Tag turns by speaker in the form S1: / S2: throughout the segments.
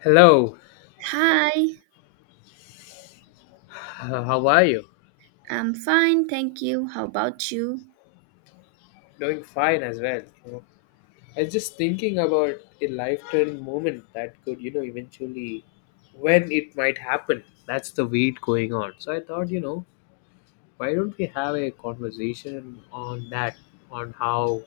S1: Hello,
S2: Hi,
S1: how are you?
S2: I'm fine, thank you. How about you?
S1: Doing fine as well. I was just thinking about a life-turning moment that could, eventually, when it might happen. That's the wait going on. So I thought, why don't we have a conversation on that, on how,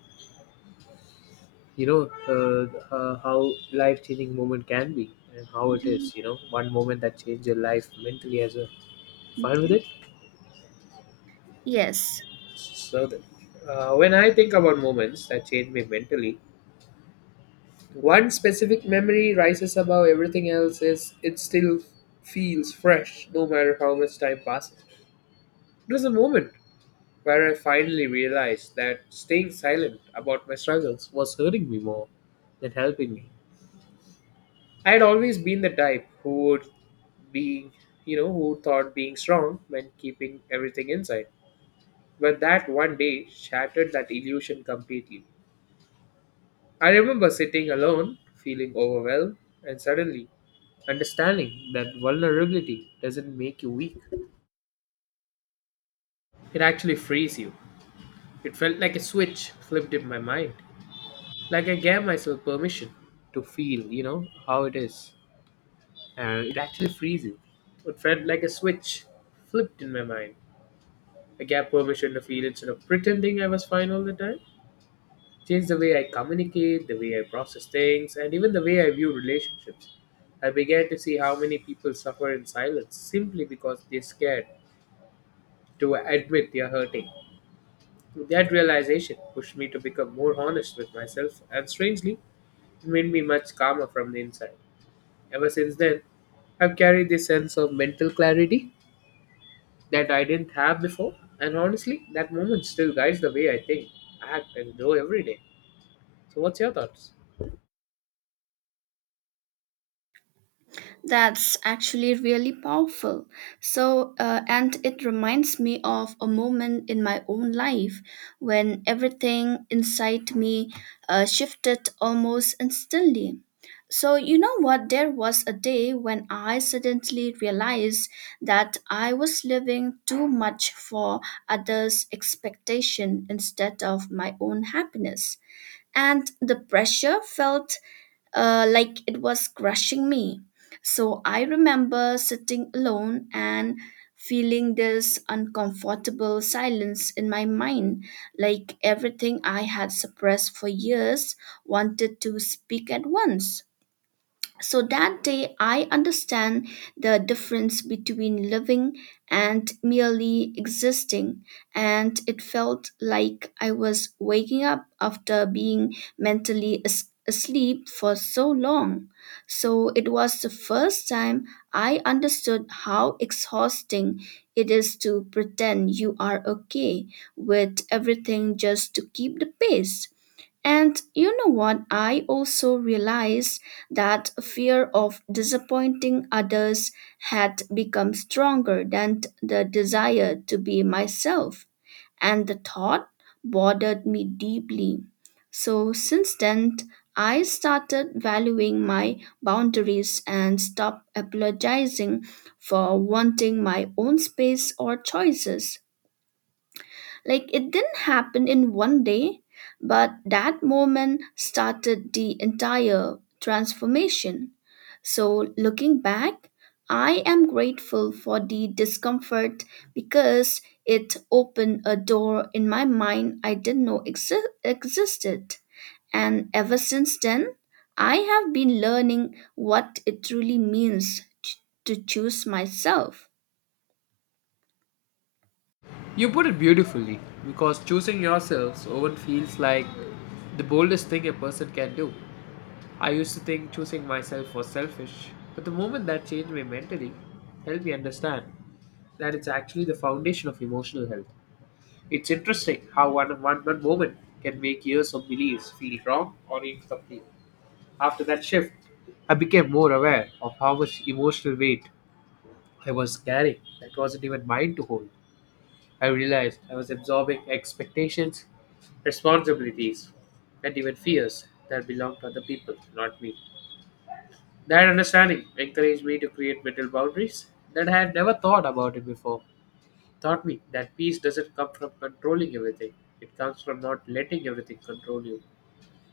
S1: how life-changing moment can be and how it
S2: Mhm.
S1: is, one moment that changed your life mentally as well. Fine with
S2: Okay.
S1: it?
S2: Yes.
S1: So, that, when I think about moments that change me mentally, one specific memory rises above everything else is it still feels fresh no matter how much time passes. It was a moment where I finally realized that staying silent about my struggles was hurting me more than helping me. I had always been the type who would be, who thought being strong meant keeping everything inside, but that one day shattered that illusion completely. I remember sitting alone feeling overwhelmed, and suddenly understanding that vulnerability doesn't make you weak, it actually frees you. It felt like a switch flipped in my mind. Like I gave myself permission to feel how it is. And it actually frees you. It felt like a switch flipped in my mind. I gave permission to feel instead of pretending I was fine all the time. Changed the way I communicate, the way I process things, and even the way I view relationships. I began to see how many people suffer in silence simply because they're scared to admit they're hurting. That realization pushed me to become more honest with myself, and strangely, it made me much calmer from the inside. Ever since then, I've carried this sense of mental clarity that I didn't have before, and honestly, that moment still guides the way I think, act, and grow every day. So, what's your thoughts?
S2: That's actually really powerful. So, and it reminds me of a moment in my own life when everything inside me shifted almost instantly. So, you know what? There was a day when I suddenly realized that I was living too much for others' expectation instead of my own happiness. And the pressure felt like it was crushing me. So I remember sitting alone and feeling this uncomfortable silence in my mind, like everything I had suppressed for years wanted to speak at once. So that day, I understand the difference between living and merely existing, and it felt like I was waking up after being mentally asleep for so long. So it was the first time I understood how exhausting it is to pretend you are okay with everything just to keep the pace. And you know what? I also realized that fear of disappointing others had become stronger than the desire to be myself, and the thought bothered me deeply. So, since then, I started valuing my boundaries and stopped apologizing for wanting my own space or choices. Like it didn't happen in one day, but that moment started the entire transformation. So, looking back, I am grateful for the discomfort because it opened a door in my mind I didn't know existed. And ever since then, I have been learning what it truly means to choose myself.
S1: You put it beautifully because choosing yourselves often feels like the boldest thing a person can do. I used to think choosing myself was selfish, but the moment that changed me mentally helped me understand that it's actually the foundation of emotional health. It's interesting how one moment can make years of beliefs feel wrong or incomplete. After that shift, I became more aware of how much emotional weight I was carrying that wasn't even mine to hold. I realized I was absorbing expectations, responsibilities, and even fears that belonged to other people, not me. That understanding encouraged me to create mental boundaries that I had never thought about it before. Taught me that peace doesn't come from controlling everything, it comes from not letting everything control you.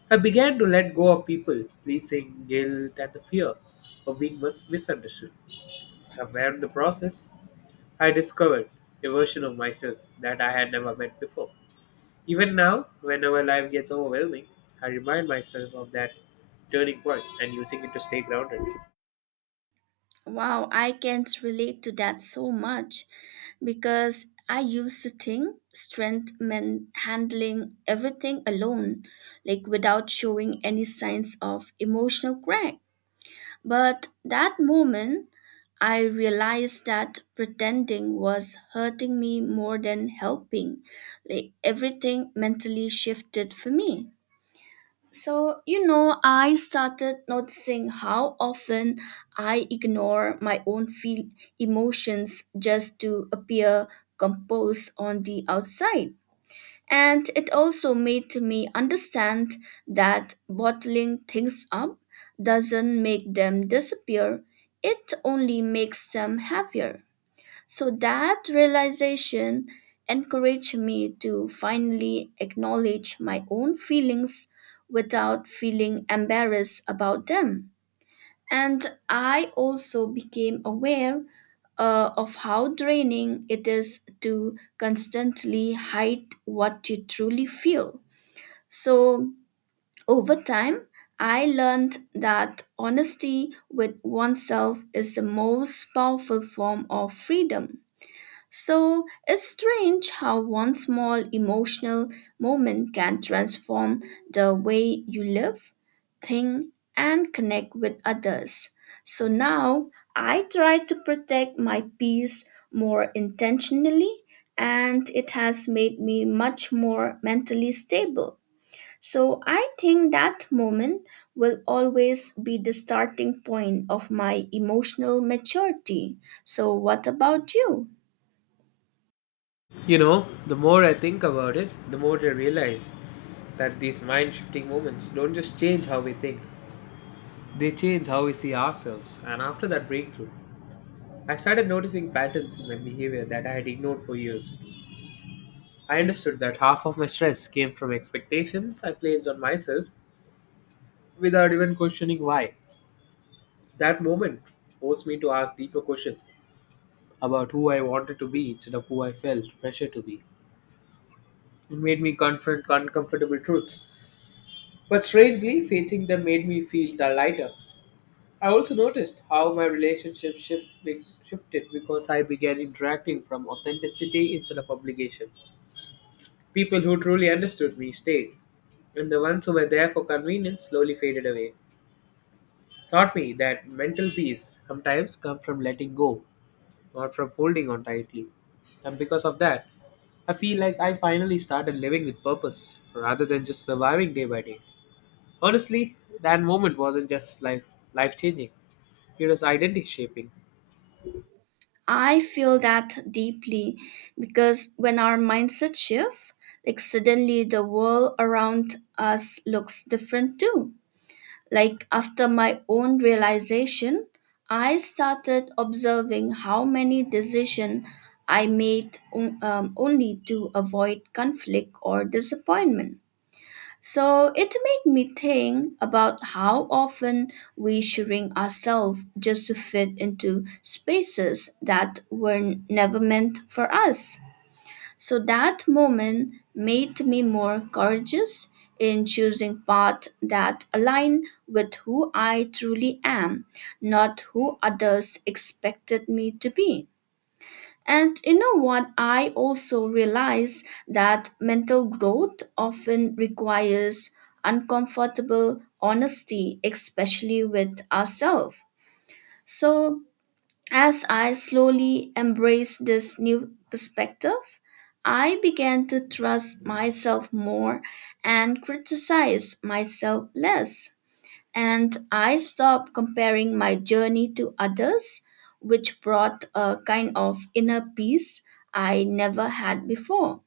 S1: I began to let go of people, pleasing, guilt, and the fear of being misunderstood. Somewhere in the process, I discovered a version of myself that I had never met before. Even now, whenever life gets overwhelming, I remind myself of that turning point and using it to stay grounded.
S2: Wow, I can't relate to that so much because I used to think strength meant handling everything alone, like without showing any signs of emotional crack. But that moment, I realized that pretending was hurting me more than helping. Like everything mentally shifted for me. So, you know, I started noticing how often I ignore my own feel emotions just to appear composed on the outside. And it also made me understand that bottling things up doesn't make them disappear, it only makes them heavier. So that realization encouraged me to finally acknowledge my own feelings without feeling embarrassed about them. And I also became aware of how draining it is to constantly hide what you truly feel. So, over time, I learned that honesty with oneself is the most powerful form of freedom. So it's strange how one small emotional moment can transform the way you live, think, and connect with others. So now I try to protect my peace more intentionally, and it has made me much more mentally stable. So I think that moment will always be the starting point of my emotional maturity. So, what about you?
S1: You know, the more I think about it, the more I realize that these mind shifting moments don't just change how we think, they change how we see ourselves. And after that breakthrough, I started noticing patterns in my behavior that I had ignored for years. I understood that half of my stress came from expectations I placed on myself without even questioning why. That moment forced me to ask deeper questions about who I wanted to be instead of who I felt pressure to be. It made me confront uncomfortable truths. But strangely, facing them made me feel the lighter. I also noticed how my shifted because I began interacting from authenticity instead of obligation. People who truly understood me stayed, and the ones who were there for convenience slowly faded away. Taught me that mental peace sometimes comes from letting go, not from holding on tightly. And because of that, I feel like I finally started living with purpose rather than just surviving day by day. Honestly, that moment wasn't just like life changing, it was identity shaping.
S2: I feel that deeply because when our mindset shift, like suddenly the world around us looks different too. Like after my own realization, I started observing how many decisions I made only to avoid conflict or disappointment. So it made me think about how often we shrink ourselves just to fit into spaces that were never meant for us. So that moment made me more courageous in choosing paths that align with who I truly am, not who others expected me to be. And you know what? I also realize that mental growth often requires uncomfortable honesty, especially with ourselves. So, as I slowly embraced this new perspective, I began to trust myself more and criticize myself less and I stopped comparing my journey to others, which brought a kind of inner peace I never had before.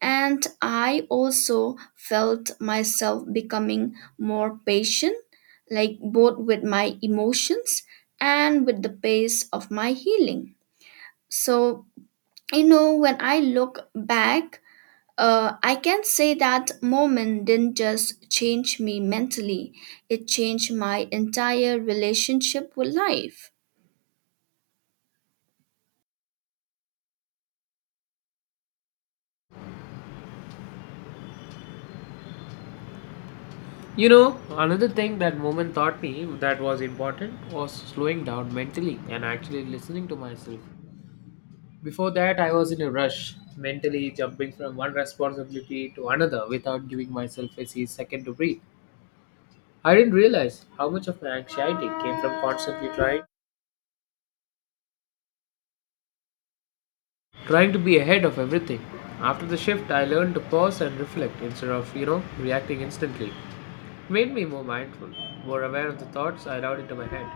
S2: And I also felt myself becoming more patient, like both with my emotions and with the pace of my healing. So, you know, when I look back, I can say that moment didn't just change me mentally, it changed my entire relationship with life.
S1: You know, another thing that moment taught me that was important was slowing down mentally and actually listening to myself. Before that, I was in a rush, mentally jumping from one responsibility to another without giving myself a second to breathe. I didn't realize how much of my anxiety came from constantly trying to be ahead of everything. After the shift, I learned to pause and reflect instead of, reacting instantly. Made me more mindful, more aware of the thoughts I allowed into my head,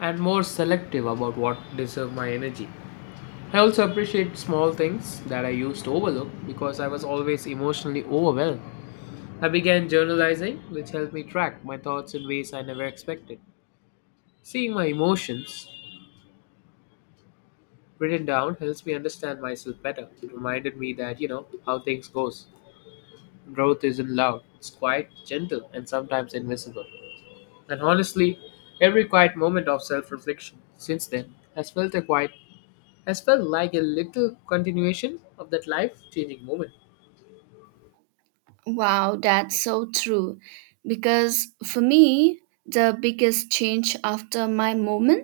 S1: and more selective about what deserve my energy. I also appreciate small things that I used to overlook because I was always emotionally overwhelmed. I began journalizing, which helped me track my thoughts in ways I never expected. Seeing my emotions written down helps me understand myself better. It reminded me that, how things goes. Growth isn't loud. It's quite gentle, and sometimes invisible. And honestly, every quiet moment of self-reflection since then has felt like a little continuation of that life-changing moment.
S2: Wow, that's so true. Because for me, the biggest change after my moment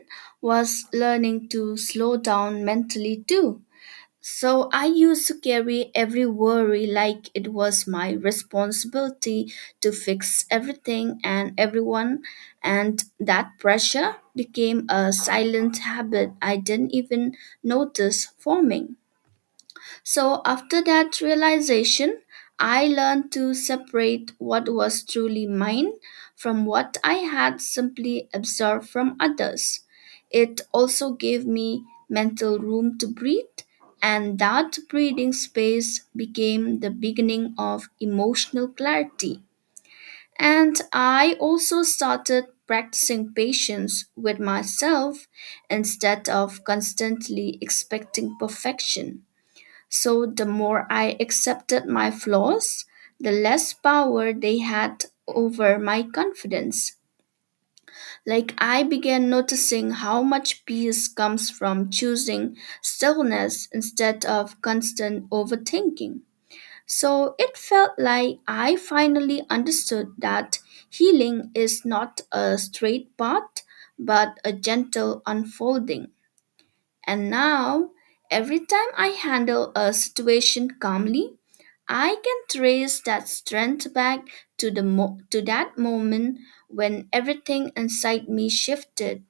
S2: was learning to slow down mentally too. So I used to carry every worry like it was my responsibility to fix everything and everyone, and that pressure became a silent habit I didn't even notice forming. So, after that realization, I learned to separate what was truly mine from what I had simply absorbed from others. It also gave me mental room to breathe, and that breathing space became the beginning of emotional clarity. And I also started practicing patience with myself instead of constantly expecting perfection. So the more I accepted my flaws, the less power they had over my confidence. Like I began noticing how much peace comes from choosing stillness instead of constant overthinking. So it felt like I finally understood that healing is not a straight path, but a gentle unfolding. And now, every time I handle a situation calmly, I can trace that strength back to the mo- to that moment when everything inside me shifted.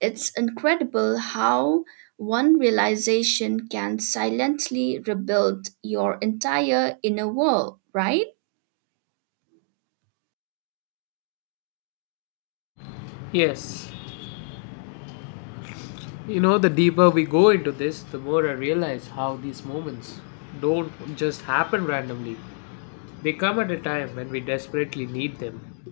S2: It's incredible how one realization can silently rebuild your entire inner world, right?
S1: Yes. You know, the deeper we go into this, the more I realize how these moments don't just happen randomly. They come at a time when we desperately need them.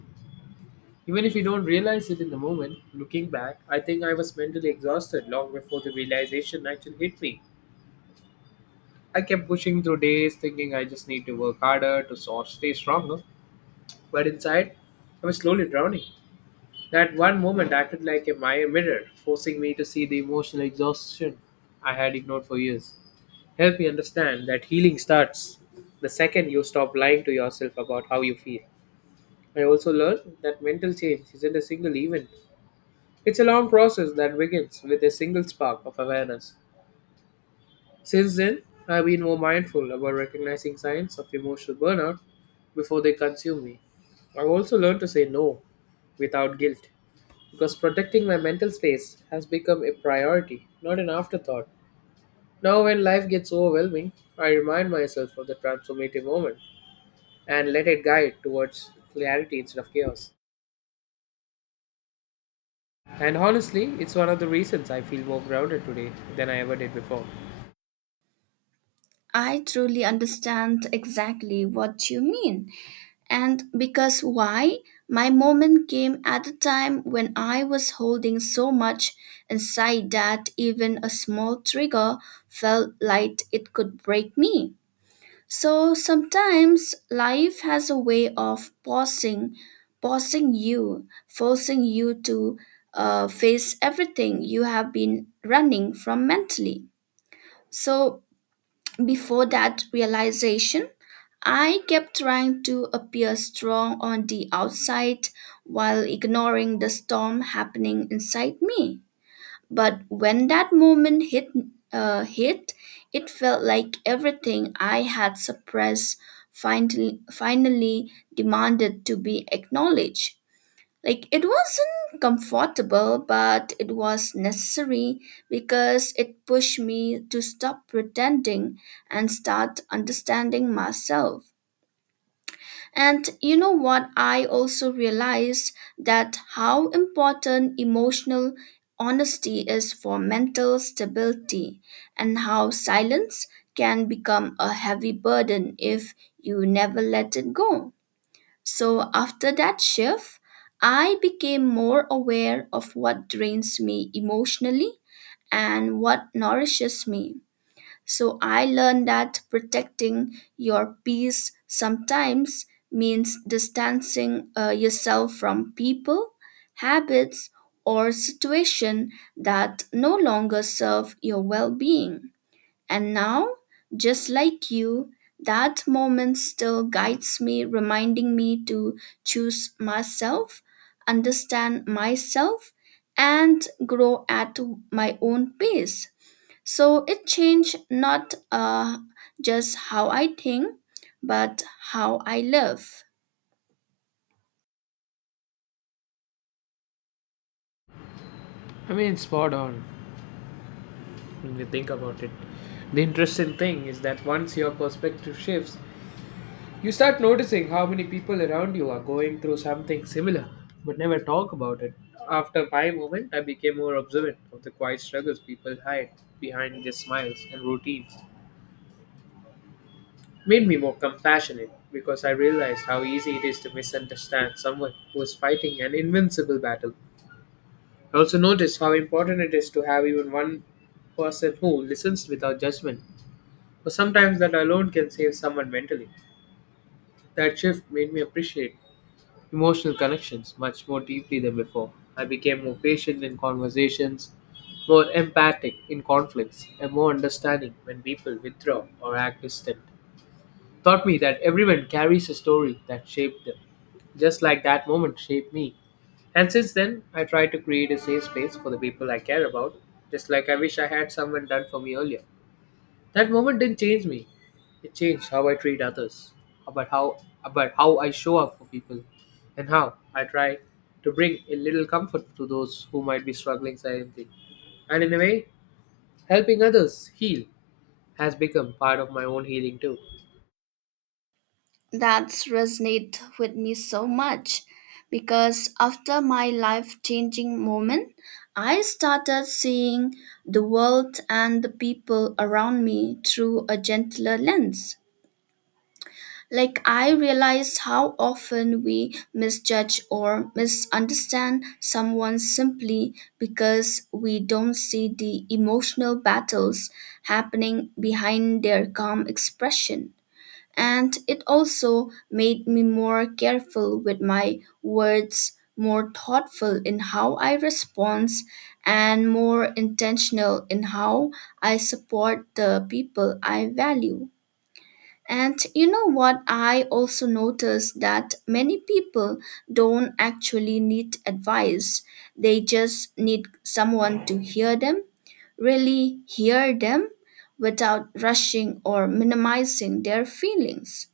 S1: Even if you don't realize it in the moment, looking back, I think I was mentally exhausted long before the realization actually hit me. I kept pushing through days thinking I just need to work harder to sort stay stronger, but inside, I was slowly drowning. That one moment acted like a mirror, forcing me to see the emotional exhaustion I had ignored for years. Help me understand that healing starts the second you stop lying to yourself about how you feel. I also learned that mental change isn't a single event. It's a long process that begins with a single spark of awareness. Since then, I've been more mindful about recognizing signs of emotional burnout before they consume me. I've also learned to say no without guilt because protecting my mental space has become a priority, not an afterthought. Now, when life gets overwhelming, I remind myself of the transformative moment and let it guide towards clarity instead of chaos. And honestly, it's one of the reasons I feel more grounded today than I ever did before.
S2: I truly understand exactly what you mean. And because why? My moment came at a time when I was holding so much inside that even a small trigger felt like it could break me. So sometimes life has a way of pausing you, forcing you to face everything you have been running from mentally. So before that realization, I kept trying to appear strong on the outside while ignoring the storm happening inside me. But when that moment hit, uh, hit, it felt like everything I had suppressed finally demanded to be acknowledged. Like it wasn't comfortable, but it was necessary because it pushed me to stop pretending and start understanding myself. And you know what? I also realized that how important emotional honesty is for mental stability and how silence can become a heavy burden if you never let it go. So after that shift, I became more aware of what drains me emotionally and what nourishes me so I learned that protecting your peace sometimes means distancing yourself from people, habits, or situation that no longer serve your well-being. And now, just like you, that moment still guides me, reminding me to choose myself, understand myself, and grow at my own pace. So it changed not just how I think, but how I live.
S1: I mean, spot on when you think about it. The interesting thing is that once your perspective shifts, you start noticing how many people around you are going through something similar but never talk about it. After my movement, I became more observant of the quiet struggles people hide behind their smiles and routines. Made me more compassionate because I realized how easy it is to misunderstand someone who is fighting an invincible battle. I also noticed how important it is to have even one person who listens without judgment. But sometimes that alone can save someone mentally. That shift made me appreciate emotional connections much more deeply than before. I became more patient in conversations, more empathic in conflicts, and more understanding when people withdraw or act distant. Taught me that everyone carries a story that shaped them, just like that moment shaped me. And since then, I try to create a safe space for the people I care about, just like I wish I had someone done for me earlier. That moment didn't change me. It changed how I treat others, about how about how I show up for people, and how I try to bring a little comfort to those who might be struggling silently. And in a way, helping others heal has become part of my own healing too.
S2: That's resonate with me so much because after my life changing moment, I started seeing the world and the people around me through a gentler lens. Like, I realized how often we misjudge or misunderstand someone simply because we don't see the emotional battles happening behind their calm expression. And it also made me more careful with my words, more thoughtful in how I respond, and more intentional in how I support the people I value. And you know what? I also noticed that many people don't actually need advice. They just need someone to hear them, really hear them without rushing or minimizing their feelings.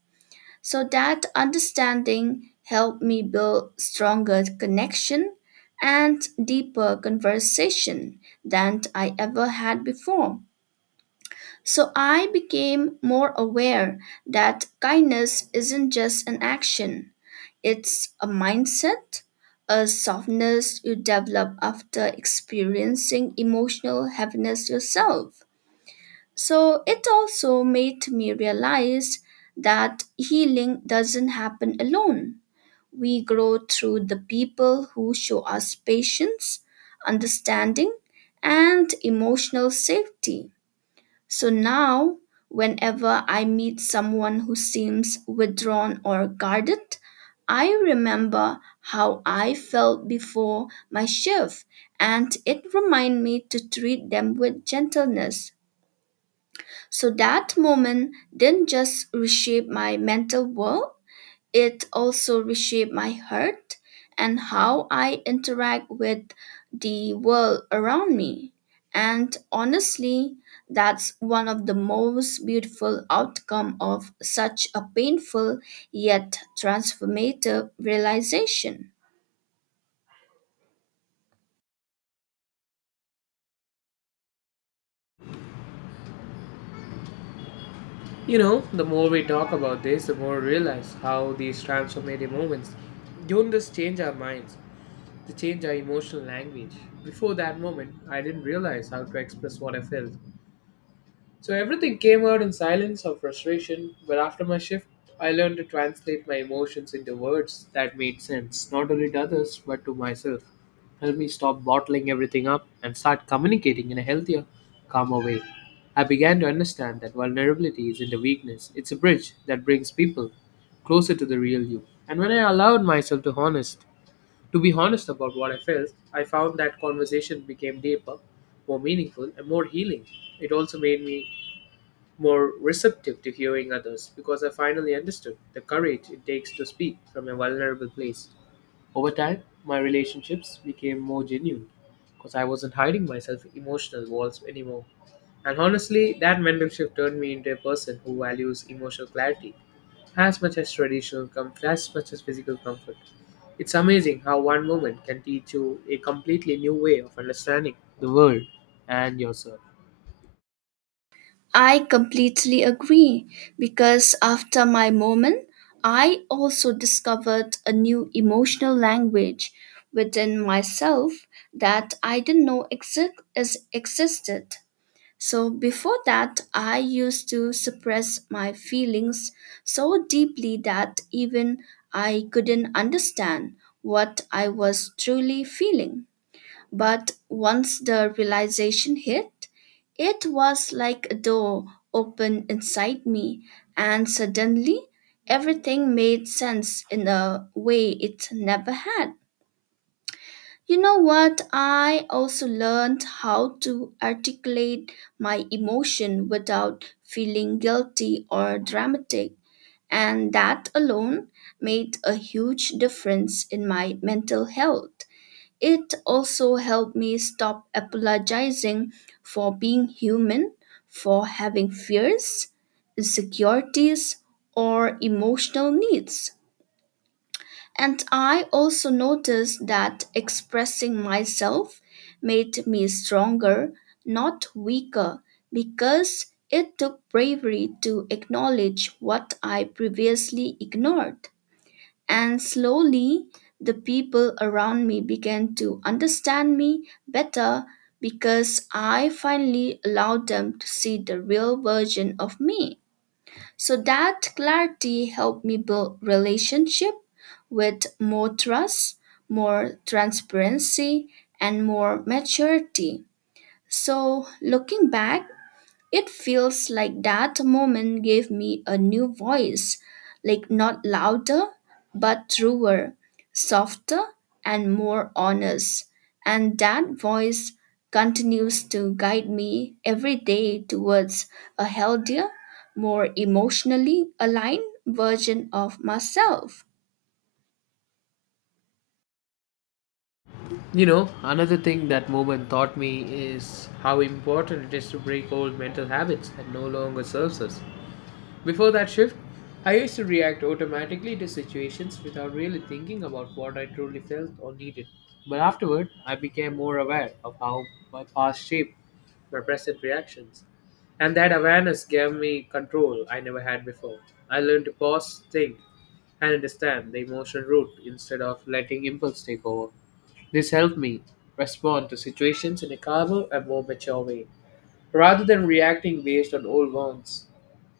S2: So that understanding helped me build stronger connection and deeper conversation than I ever had before. So I became more aware that kindness isn't just an action, it's a mindset, a softness you develop after experiencing emotional heaviness yourself. So it also made me realize that healing doesn't happen alone. We grow through the people who show us patience, understanding, and emotional safety. So now, whenever I meet someone who seems withdrawn or guarded, I remember how I felt before my shift and it reminded me to treat them with gentleness. So that moment didn't just reshape my mental world, it also reshaped my heart and how I interact with the world around me. And honestly, that's one of the most beautiful outcome of such a painful yet transformative realization.
S1: You know, the more we talk about this, the more I realize how these transformative moments don't just change our minds, they change our emotional language. Before that moment, I didn't realize how to express what I felt. So everything came out in silence or frustration, but after my shift, I learned to translate my emotions into words that made sense, not only to others, but to myself. Help me stop bottling everything up and start communicating in a healthier, calmer way. I began to understand that vulnerability isn't a weakness, it's a bridge that brings people closer to the real you. And when I allowed myself to be honest about what I felt, I found that conversation became deeper, more meaningful, and more healing. It also made me more receptive to hearing others because I finally understood the courage it takes to speak from a vulnerable place. Over time, my relationships became more genuine because I wasn't hiding myself in emotional walls anymore. And honestly, that mental shift turned me into a person who values emotional clarity as much as physical comfort. It's amazing how one moment can teach you a completely new way of understanding the world and yourself.
S2: I completely agree because after my moment, I also discovered a new emotional language within myself that I didn't know existed. So before that, I used to suppress my feelings so deeply that even I couldn't understand what I was truly feeling. But once the realization hit, it was like a door opened inside me, and suddenly everything made sense in a way it never had. You know what? I also learned how to articulate my emotion without feeling guilty or dramatic, and that alone made a huge difference in my mental health. It also helped me stop apologizing for being human, for having fears, insecurities, or emotional needs. And I also noticed that expressing myself made me stronger, not weaker, because it took bravery to acknowledge what I previously ignored. And slowly, the people around me began to understand me better because I finally allowed them to see the real version of me. So that clarity helped me build relationship with more trust, more transparency, and more maturity. So looking back, it feels like that moment gave me a new voice, like not louder, but truer, softer, and more honest. And that voice continues to guide me every day towards a healthier, more emotionally aligned version of myself.
S1: You know, another thing that moment taught me is how important it is to break old mental habits that no longer serves us. Before that shift, I used to react automatically to situations without really thinking about what I truly felt or needed. But afterward, I became more aware of how my past shaped my present reactions. And that awareness gave me control I never had before. I learned to pause, think, and understand the emotional root instead of letting impulse take over. This helped me respond to situations in a calmer and more mature way, rather than reacting based on old wounds.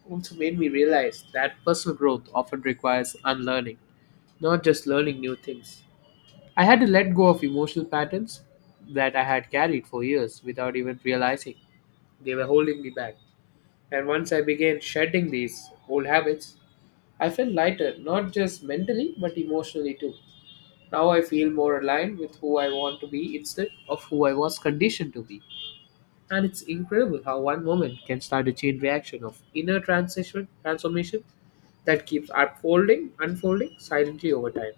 S1: Also made me realize that personal growth often requires unlearning, not just learning new things. I had to let go of emotional patterns that I had carried for years without even realizing they were holding me back. And once I began shedding these old habits, I felt lighter, not just mentally but emotionally too. Now I feel more aligned with who I want to be instead of who I was conditioned to be. And it's incredible how one moment can start a chain reaction of inner transition transformation that keeps unfolding silently over time.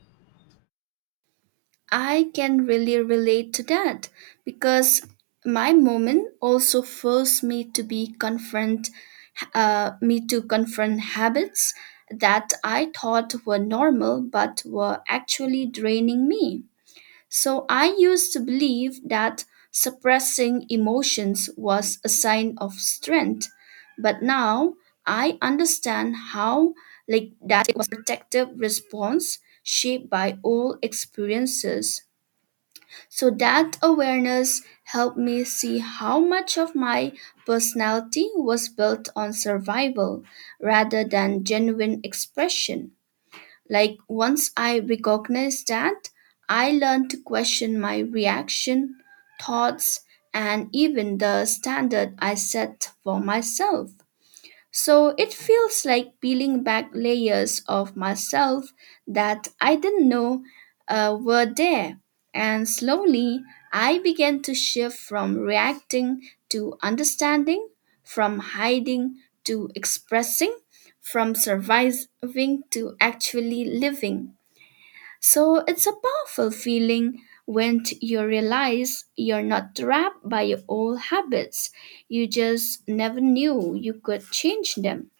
S2: I can really relate to that because my moment also forced me to confront habits that I thought were normal but were actually draining me. So I used to believe that suppressing emotions was a sign of strength, but now I understand how like that it was a protective response shaped by old experiences so that awareness helped me see how much of my personality was built on survival rather than genuine expression. Like once I recognized that, I learned to question my reaction, thoughts, and even the standard I set for myself. So it feels like peeling back layers of myself that I didn't know were there. And slowly, I began to shift from reacting to understanding, from hiding to expressing, from surviving to actually living. So it's a powerful feeling when you realize you're not trapped by your old habits. You just never knew you could change them.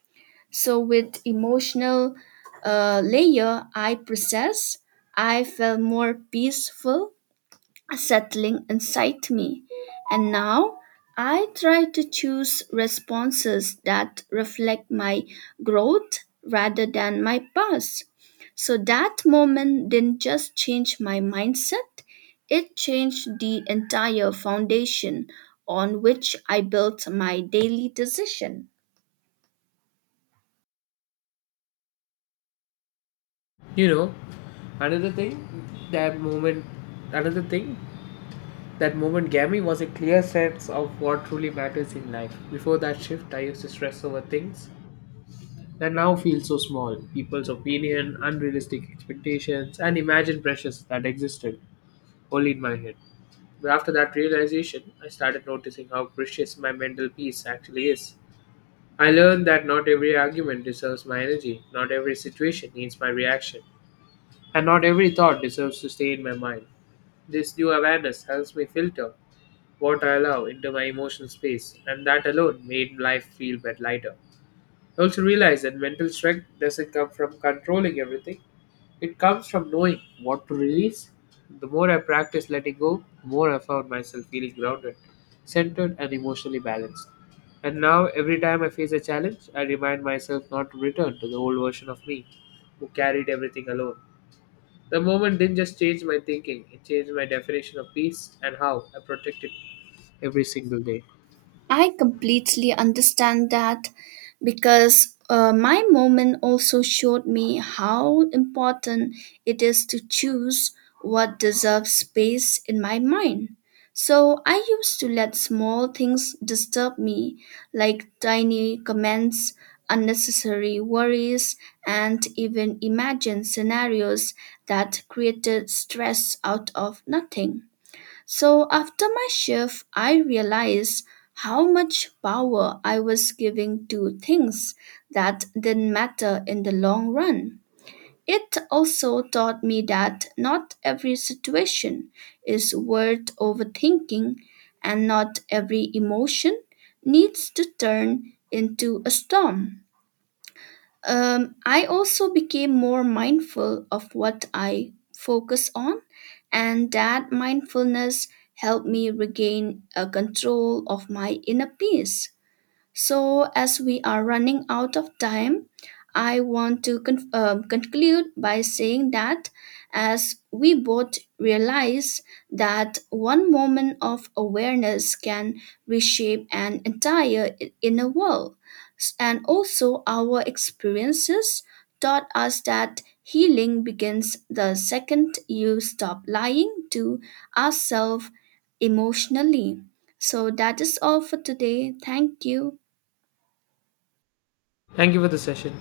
S2: So with emotional layer I process, I felt more peaceful settling inside me. And now I try to choose responses that reflect my growth rather than my past. So that moment didn't just change my mindset, it changed the entire foundation on which I built my daily decision.
S1: You know, another thing that moment another thing that moment gave me was a clear sense of what truly matters in life. Before that shift, I used to stress over things that now feel so small. People's opinion, unrealistic expectations, and imagined pressures that existed only in my head. But after that realization, I started noticing how precious my mental peace actually is. I learned that not every argument deserves my energy, not every situation needs my reaction, and not every thought deserves to stay in my mind. This new awareness helps me filter what I allow into my emotional space, and that alone made life feel a bit lighter. I also realized that mental strength doesn't come from controlling everything, it comes from knowing what to release. The more I practiced letting go, the more I found myself feeling grounded, centered, and emotionally balanced. And now, every time I face a challenge, I remind myself not to return to the old version of me who carried everything alone. The moment didn't just change my thinking, it changed my definition of peace and how I protect it every single day.
S2: I completely understand that because my moment also showed me how important it is to choose what deserves space in my mind. So I used to let small things disturb me, like tiny comments, unnecessary worries, and even imagine scenarios that created stress out of nothing. So after my shift, I realized how much power I was giving to things that didn't matter in the long run. It also taught me that not every situation is worth overthinking and not every emotion needs to turn into a storm. I also became more mindful of what I focus on, and that mindfulness helped me regain a control of my inner peace. So, as we are running out of time, I want to conclude by saying that as we both realize that one moment of awareness can reshape an entire inner world, and also our experiences taught us that healing begins the second you stop lying to ourselves emotionally. So, that is all for today. Thank you.
S1: Thank you for the session.